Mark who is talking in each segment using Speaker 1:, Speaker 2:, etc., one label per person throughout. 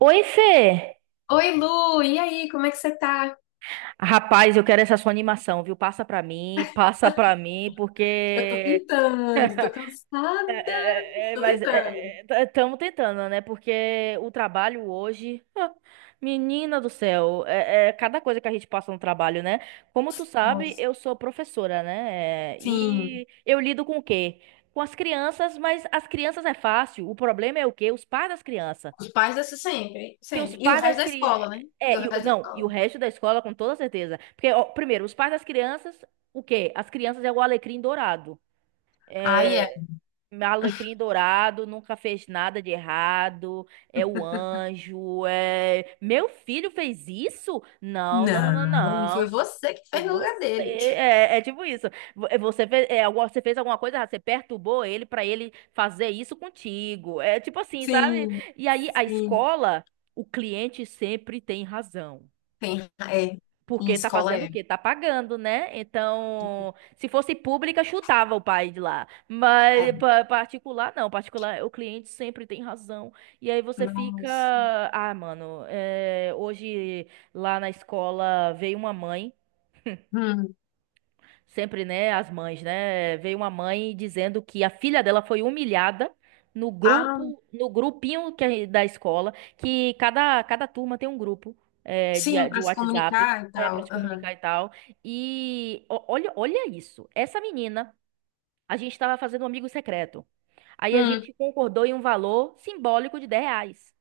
Speaker 1: Oi, Fê!
Speaker 2: Oi, Lu, e aí, como é que você tá?
Speaker 1: Rapaz, eu quero essa sua animação, viu? Passa pra mim,
Speaker 2: Eu Tô
Speaker 1: porque.
Speaker 2: tentando, tô cansada,
Speaker 1: É,
Speaker 2: tô
Speaker 1: mas
Speaker 2: tentando.
Speaker 1: estamos tentando, né? Porque o trabalho hoje. ah, menina do céu, é cada coisa que a gente passa no trabalho, né? Como tu sabe,
Speaker 2: Nossa.
Speaker 1: eu sou professora, né? É,
Speaker 2: Sim,
Speaker 1: E eu lido com o quê? Com as crianças, mas as crianças é fácil. O problema é o quê? Os pais das crianças.
Speaker 2: os pais dessa sempre,
Speaker 1: Que os
Speaker 2: sempre. E o
Speaker 1: pais
Speaker 2: resto
Speaker 1: das
Speaker 2: da
Speaker 1: crianças.
Speaker 2: escola, né? E o resto da
Speaker 1: Não, e o
Speaker 2: escola.
Speaker 1: resto da escola, com toda certeza. Porque, ó, primeiro, os pais das crianças, o quê? As crianças é o alecrim dourado.
Speaker 2: Aí é.
Speaker 1: É, Alecrim dourado, nunca fez nada de errado, é o anjo, é... Meu filho fez isso? Não, não, não, não,
Speaker 2: Não, foi
Speaker 1: não.
Speaker 2: você que
Speaker 1: Foi
Speaker 2: fez no lugar
Speaker 1: você,
Speaker 2: dele.
Speaker 1: é tipo isso. Você fez, você fez alguma coisa errada, você perturbou ele pra ele fazer isso contigo. É tipo assim, sabe?
Speaker 2: Sim,
Speaker 1: E aí a
Speaker 2: sim.
Speaker 1: escola, o cliente sempre tem razão.
Speaker 2: Tem, é, em
Speaker 1: Porque tá
Speaker 2: escola
Speaker 1: fazendo o
Speaker 2: é.
Speaker 1: quê? Tá pagando, né? Então, se fosse pública, chutava o pai de lá.
Speaker 2: É.
Speaker 1: Mas particular, não. Particular, o cliente sempre tem razão. E aí você fica.
Speaker 2: Nossa.
Speaker 1: Ah, mano, hoje lá na escola veio uma mãe.
Speaker 2: Hum.
Speaker 1: Sempre, né, as mães, né? Veio uma mãe dizendo que a filha dela foi humilhada no
Speaker 2: Ah,
Speaker 1: grupo, no grupinho que é da escola, que cada turma tem um grupo é,
Speaker 2: sim,
Speaker 1: de, de
Speaker 2: pra se
Speaker 1: WhatsApp
Speaker 2: comunicar e
Speaker 1: para
Speaker 2: tal.
Speaker 1: se
Speaker 2: Aham.
Speaker 1: comunicar e tal. Olha, olha isso. Essa menina, a gente estava fazendo um amigo secreto. Aí a
Speaker 2: Hum.
Speaker 1: gente concordou em um valor simbólico de R$ 10.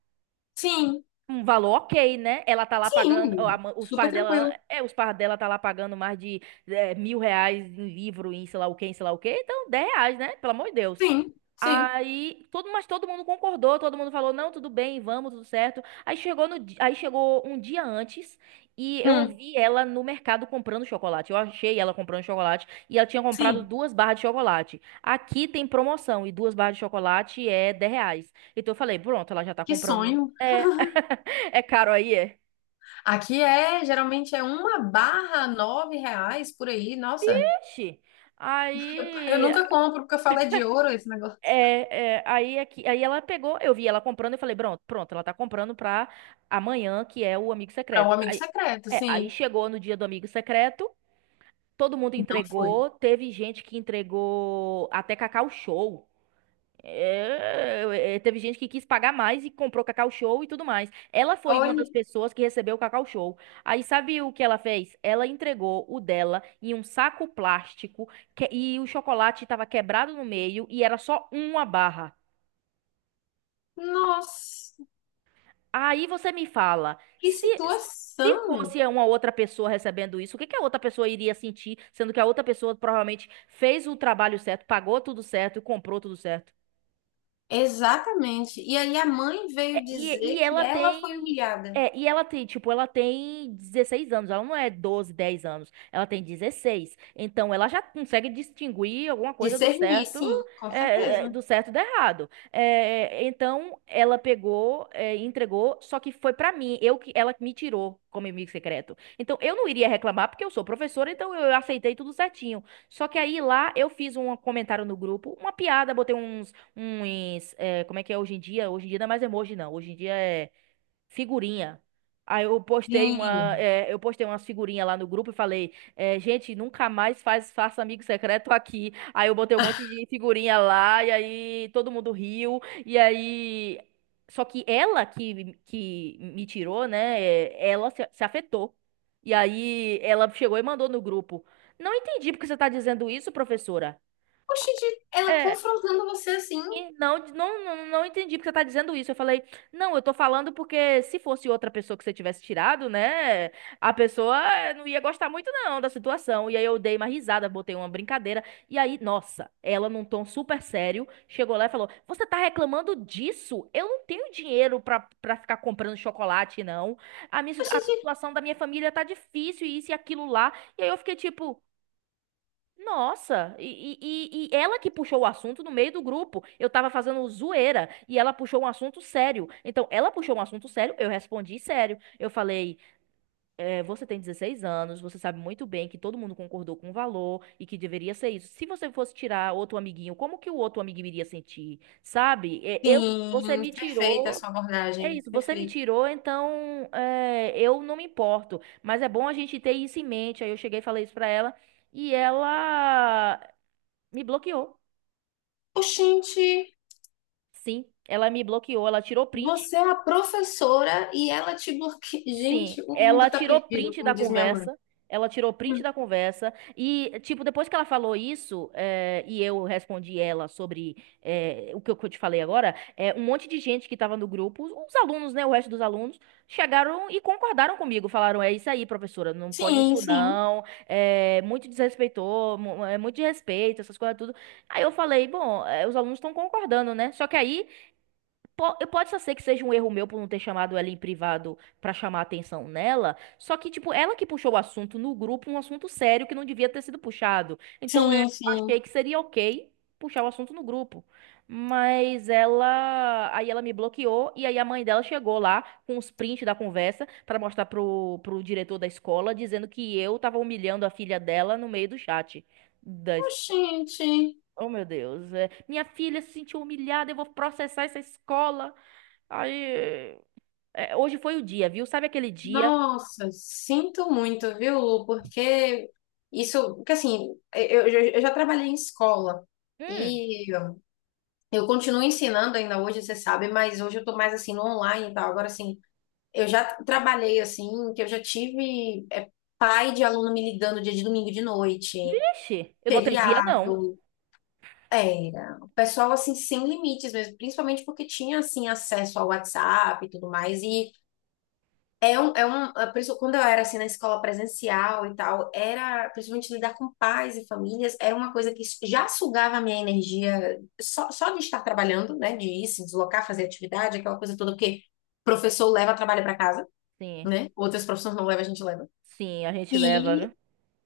Speaker 2: Sim,
Speaker 1: Um valor ok, né? Ela tá lá pagando, ó,
Speaker 2: sim.
Speaker 1: os
Speaker 2: Super
Speaker 1: pais dela,
Speaker 2: tranquilo.
Speaker 1: os pais dela tá lá pagando mais de R$ 1.000 em livro, em sei lá o quê, em sei lá o quê, então R$ 10, né? Pelo amor de Deus.
Speaker 2: Sim, sim.
Speaker 1: Aí, mas todo mundo concordou, todo mundo falou, não, tudo bem, vamos, tudo certo. Aí chegou no, di- aí chegou um dia antes e eu
Speaker 2: Hum.
Speaker 1: ouvi ela no mercado comprando chocolate. Eu achei ela comprando chocolate e ela tinha comprado
Speaker 2: Sim,
Speaker 1: duas barras de chocolate. Aqui tem promoção e duas barras de chocolate é R$ 10. Então eu falei, pronto, ela já tá
Speaker 2: que
Speaker 1: comprando.
Speaker 2: sonho.
Speaker 1: É, é caro aí, é?
Speaker 2: Aqui é, geralmente é uma barra nove reais por aí. Nossa,
Speaker 1: Vixe!
Speaker 2: eu
Speaker 1: Aí.
Speaker 2: nunca compro porque eu falo é de ouro esse negócio.
Speaker 1: Aí, aqui, aí ela pegou, eu vi ela comprando, eu falei, pronto, pronto, ela tá comprando pra amanhã, que é o amigo
Speaker 2: Para o
Speaker 1: secreto.
Speaker 2: amigo
Speaker 1: Aí,
Speaker 2: secreto,
Speaker 1: aí
Speaker 2: sim.
Speaker 1: chegou no dia do amigo secreto, todo mundo
Speaker 2: Não foi.
Speaker 1: entregou, teve gente que entregou até Cacau Show. É, é, teve gente que quis pagar mais e comprou Cacau Show e tudo mais. Ela foi uma
Speaker 2: Olha,
Speaker 1: das pessoas que recebeu o Cacau Show. Aí sabe o que ela fez? Ela entregou o dela em um saco plástico e o chocolate estava quebrado no meio e era só uma barra.
Speaker 2: nossa,
Speaker 1: Aí você me fala,
Speaker 2: que
Speaker 1: se
Speaker 2: situação.
Speaker 1: fosse uma outra pessoa recebendo isso, o que que a outra pessoa iria sentir, sendo que a outra pessoa provavelmente fez o trabalho certo, pagou tudo certo e comprou tudo certo?
Speaker 2: Exatamente. E aí a mãe
Speaker 1: É,
Speaker 2: veio
Speaker 1: E,
Speaker 2: dizer
Speaker 1: e
Speaker 2: que
Speaker 1: ela
Speaker 2: ela foi
Speaker 1: tem.
Speaker 2: humilhada.
Speaker 1: E ela tem, tipo, ela tem 16 anos, ela não é 12 10 anos, ela tem dezesseis. Então ela já consegue distinguir alguma coisa do
Speaker 2: Discernir,
Speaker 1: certo,
Speaker 2: sim, com certeza.
Speaker 1: do certo e do errado. Então ela pegou, e entregou, só que foi pra mim, eu que ela que me tirou como inimigo secreto. Então eu não iria reclamar porque eu sou professora, então eu aceitei tudo certinho. Só que aí lá eu fiz um comentário no grupo, uma piada, botei uns como é que é hoje em dia? Hoje em dia não é mais emoji, não. Hoje em dia é figurinha. Aí eu postei uma,
Speaker 2: Sim.
Speaker 1: é, eu postei umas figurinhas lá no grupo e falei, é, gente, nunca mais faz, faça amigo secreto aqui. Aí eu botei um monte de figurinha lá e aí todo mundo riu. E aí, só que ela que me tirou, né? Ela se afetou. E aí ela chegou e mandou no grupo. Não entendi porque você tá dizendo isso, professora.
Speaker 2: Oxente, ela
Speaker 1: É,
Speaker 2: confrontando você assim.
Speaker 1: e não, não, não, não entendi porque você tá dizendo isso. Eu falei, não, eu tô falando porque se fosse outra pessoa que você tivesse tirado, né? A pessoa não ia gostar muito, não, da situação. E aí eu dei uma risada, botei uma brincadeira. E aí, nossa, ela num tom super sério, chegou lá e falou: Você tá reclamando disso? Eu não tenho dinheiro pra, pra ficar comprando chocolate, não. A
Speaker 2: Oxente,
Speaker 1: situação da minha família tá difícil, e isso e aquilo lá. E aí eu fiquei tipo. Nossa, e ela que puxou o assunto no meio do grupo. Eu tava fazendo zoeira e ela puxou um assunto sério. Então, ela puxou um assunto sério, eu respondi sério. Eu falei: "É, você tem 16 anos, você sabe muito bem que todo mundo concordou com o valor e que deveria ser isso. Se você fosse tirar outro amiguinho, como que o outro amiguinho iria sentir? Sabe? Você
Speaker 2: sim,
Speaker 1: me
Speaker 2: perfeita a
Speaker 1: tirou.
Speaker 2: sua
Speaker 1: É
Speaker 2: abordagem.
Speaker 1: isso, você me
Speaker 2: Perfeito.
Speaker 1: tirou, então é, eu não me importo. Mas é bom a gente ter isso em mente. Aí eu cheguei e falei isso pra ela. E ela me bloqueou.
Speaker 2: Oxente,
Speaker 1: Sim, ela me bloqueou. Ela tirou print.
Speaker 2: você é a professora e ela te bloqueia.
Speaker 1: Sim,
Speaker 2: Gente, o
Speaker 1: ela
Speaker 2: mundo tá
Speaker 1: tirou
Speaker 2: perdido,
Speaker 1: print da
Speaker 2: como diz minha mãe.
Speaker 1: conversa. Ela tirou print
Speaker 2: Hum.
Speaker 1: da conversa. E, tipo, depois que ela falou isso, e eu respondi ela sobre o que eu te falei agora, um monte de gente que tava no grupo, os alunos, né? O resto dos alunos, chegaram e concordaram comigo. Falaram: é isso aí, professora, não pode
Speaker 2: Sim,
Speaker 1: isso
Speaker 2: sim,
Speaker 1: não. É muito desrespeitou, é muito de respeito, essas coisas tudo. Aí eu falei: bom, os alunos estão concordando, né? Só que aí. Pode só ser que seja um erro meu por não ter chamado ela em privado pra chamar a atenção nela, só que, tipo, ela que puxou o assunto no grupo, um assunto sério que não devia ter sido puxado. Então eu
Speaker 2: sim, sim.
Speaker 1: achei que seria ok puxar o assunto no grupo. Mas ela. Aí ela me bloqueou e aí a mãe dela chegou lá com os prints da conversa pra mostrar pro, pro diretor da escola, dizendo que eu tava humilhando a filha dela no meio do chat. Das...
Speaker 2: Oxente,
Speaker 1: Oh, meu Deus. Minha filha se sentiu humilhada, eu vou processar essa escola. Aí, hoje foi o dia, viu? Sabe aquele dia?
Speaker 2: nossa, sinto muito, viu? Porque isso, porque assim, eu já trabalhei em escola
Speaker 1: Hum,
Speaker 2: e eu continuo ensinando ainda hoje, você sabe, mas hoje eu tô mais assim no online e tal. Agora, assim, eu já trabalhei assim, que eu já tive pai de aluno me ligando dia de domingo de noite.
Speaker 1: ixi, eu não atendia, não.
Speaker 2: Feriado, era. O pessoal, assim, sem limites mesmo, principalmente porque tinha, assim, acesso ao WhatsApp e tudo mais. E é por isso, quando eu era, assim, na escola presencial e tal, era, principalmente lidar com pais e famílias, era uma coisa que já sugava a minha energia só, só de estar trabalhando, né, de ir se deslocar, fazer atividade, aquela coisa toda, porque professor leva trabalho para casa,
Speaker 1: Sim,
Speaker 2: né? Outras profissões não levam, a gente leva.
Speaker 1: sim, a gente leva,
Speaker 2: E
Speaker 1: viu?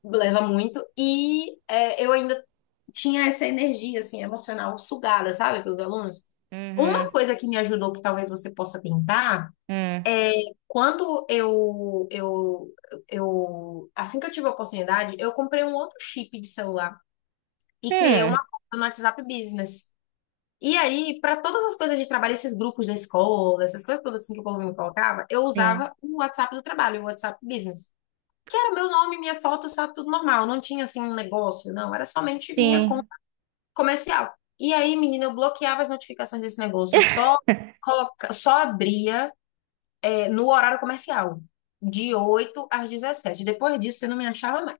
Speaker 2: leva muito. E é, eu ainda tinha essa energia, assim, emocional sugada, sabe, pelos alunos.
Speaker 1: Uhum,
Speaker 2: Uma coisa que me ajudou, que talvez você possa tentar,
Speaker 1: hum,
Speaker 2: é quando assim que eu tive a oportunidade, eu comprei um outro chip de celular e criei uma
Speaker 1: hum,
Speaker 2: conta no WhatsApp Business. E aí, para todas as coisas de trabalho, esses grupos da escola, essas coisas todas assim que o povo me colocava, eu
Speaker 1: sim,
Speaker 2: usava o WhatsApp do trabalho, o WhatsApp Business que era meu nome, minha foto, estava tudo normal. Não tinha assim um negócio, não. Era somente minha conta
Speaker 1: sim.
Speaker 2: comercial. E aí, menina, eu bloqueava as notificações desse negócio. Eu só, coloca... só abria no horário comercial, de 8 às 17. Depois disso, você não me achava mais.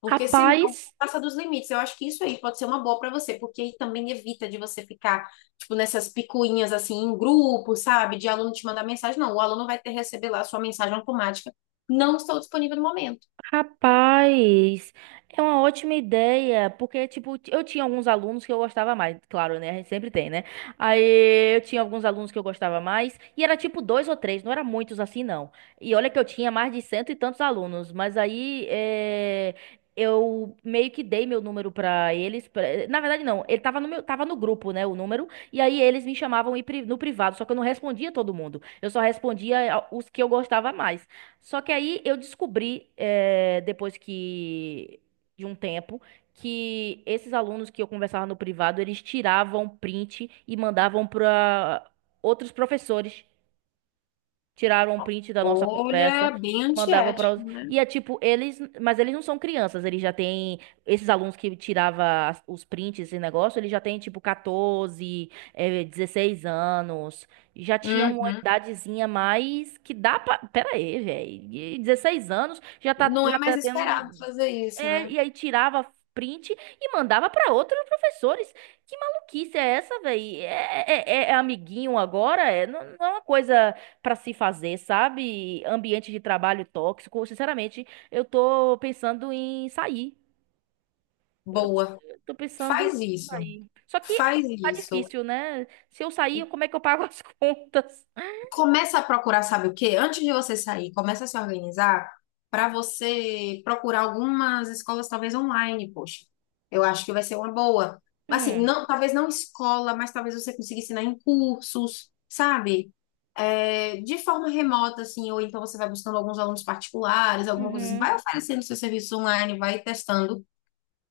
Speaker 2: Porque senão
Speaker 1: Rapaz.
Speaker 2: passa dos limites. Eu acho que isso aí pode ser uma boa para você, porque aí também evita de você ficar, tipo, nessas picuinhas assim, em grupo, sabe? De aluno te mandar mensagem. Não, o aluno vai ter que receber lá a sua mensagem automática. Não estou disponível no momento.
Speaker 1: Rapaz, é uma ótima ideia, porque, tipo, eu tinha alguns alunos que eu gostava mais, claro, né? A gente sempre tem, né? Aí eu tinha alguns alunos que eu gostava mais, e era tipo dois ou três, não era muitos assim, não. E olha que eu tinha mais de cento e tantos alunos, mas aí eu meio que dei meu número pra eles. Na verdade, não, ele tava no meu, tava no grupo, né? O número, e aí eles me chamavam no privado, só que eu não respondia todo mundo, eu só respondia os que eu gostava mais. Só que aí eu descobri, depois que de um tempo, que esses alunos que eu conversava no privado, eles tiravam print e mandavam para outros professores tiraram um print da nossa
Speaker 2: Olha,
Speaker 1: conversa
Speaker 2: bem
Speaker 1: e mandava para os...
Speaker 2: antiético, né?
Speaker 1: E é tipo, eles, mas eles não são crianças, eles já têm esses alunos que tirava os prints esse negócio, eles já têm tipo 14, 16 anos, já tinha uma
Speaker 2: Uhum.
Speaker 1: idadezinha mais que dá pra... Pera aí, velho, 16 anos já tá
Speaker 2: Não é
Speaker 1: já
Speaker 2: mais
Speaker 1: tá
Speaker 2: esperado
Speaker 1: tendo
Speaker 2: fazer isso, né?
Speaker 1: e aí tirava print e mandava pra outros professores. Que maluquice é essa, velho? É amiguinho agora? Não, não é uma coisa pra se fazer, sabe? Ambiente de trabalho tóxico. Sinceramente, eu tô pensando em sair. Eu,
Speaker 2: Boa.
Speaker 1: eu tô pensando
Speaker 2: Faz
Speaker 1: em
Speaker 2: isso.
Speaker 1: sair. Só que
Speaker 2: Faz
Speaker 1: tá
Speaker 2: isso.
Speaker 1: difícil, né? Se eu sair, como é que eu pago as contas?
Speaker 2: Começa a procurar, sabe o quê? Antes de você sair, começa a se organizar para você procurar algumas escolas, talvez online, poxa. Eu acho que vai ser uma boa. Mas, assim,
Speaker 1: Hum,
Speaker 2: não, talvez não escola, mas talvez você consiga ensinar em cursos, sabe? É, de forma remota, assim, ou então você vai buscando alguns alunos particulares, alguma coisa assim.
Speaker 1: uhum.
Speaker 2: Vai oferecendo seu serviço online, vai testando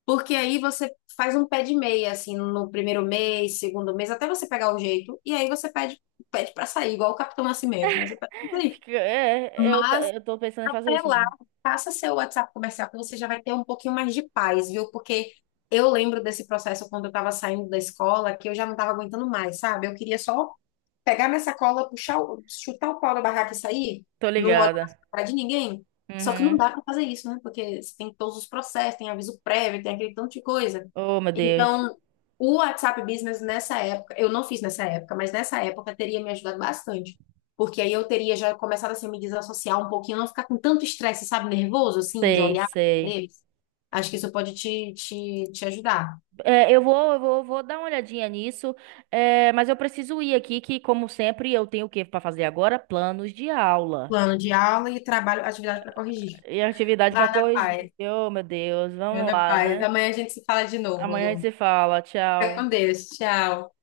Speaker 2: porque aí você faz um pé de meia, assim, no primeiro mês, segundo mês, até você pegar o jeito, e aí você pede, pede para sair, igual o Capitão Nascimento, né? Você pede pra sair.
Speaker 1: Fica- É, é, eu, t-
Speaker 2: Mas
Speaker 1: eu tô pensando em fazer
Speaker 2: até
Speaker 1: isso.
Speaker 2: lá,
Speaker 1: Mesmo.
Speaker 2: faça seu WhatsApp comercial, que você já vai ter um pouquinho mais de paz, viu? Porque eu lembro desse processo quando eu estava saindo da escola, que eu já não estava aguentando mais, sabe? Eu queria só pegar minha sacola, puxar, chutar o pau da barraca e sair,
Speaker 1: Tô
Speaker 2: não olhar
Speaker 1: ligada.
Speaker 2: para de ninguém. Só que não
Speaker 1: Uhum.
Speaker 2: dá para fazer isso, né? Porque você tem todos os processos, tem aviso prévio, tem aquele tanto de coisa.
Speaker 1: Oh, meu Deus.
Speaker 2: Então, o WhatsApp Business nessa época, eu não fiz nessa época, mas nessa época teria me ajudado bastante. Porque aí eu teria já começado assim, a me desassociar um pouquinho, não ficar com tanto estresse, sabe, nervoso, assim, de
Speaker 1: Sei,
Speaker 2: olhar pra
Speaker 1: sei.
Speaker 2: deles. Acho que isso pode te ajudar.
Speaker 1: Vou dar uma olhadinha nisso, mas eu preciso ir aqui, que como sempre eu tenho o que para fazer agora? Planos de aula
Speaker 2: Plano de aula e trabalho, atividade para corrigir.
Speaker 1: e atividade para
Speaker 2: Lá na
Speaker 1: corrigir.
Speaker 2: paz.
Speaker 1: Oh, meu Deus,
Speaker 2: Meu
Speaker 1: vamos
Speaker 2: na
Speaker 1: lá,
Speaker 2: paz.
Speaker 1: né?
Speaker 2: Amanhã a gente se fala de novo,
Speaker 1: Amanhã a gente
Speaker 2: Lu.
Speaker 1: se fala.
Speaker 2: Fica com
Speaker 1: Tchau.
Speaker 2: Deus. Tchau.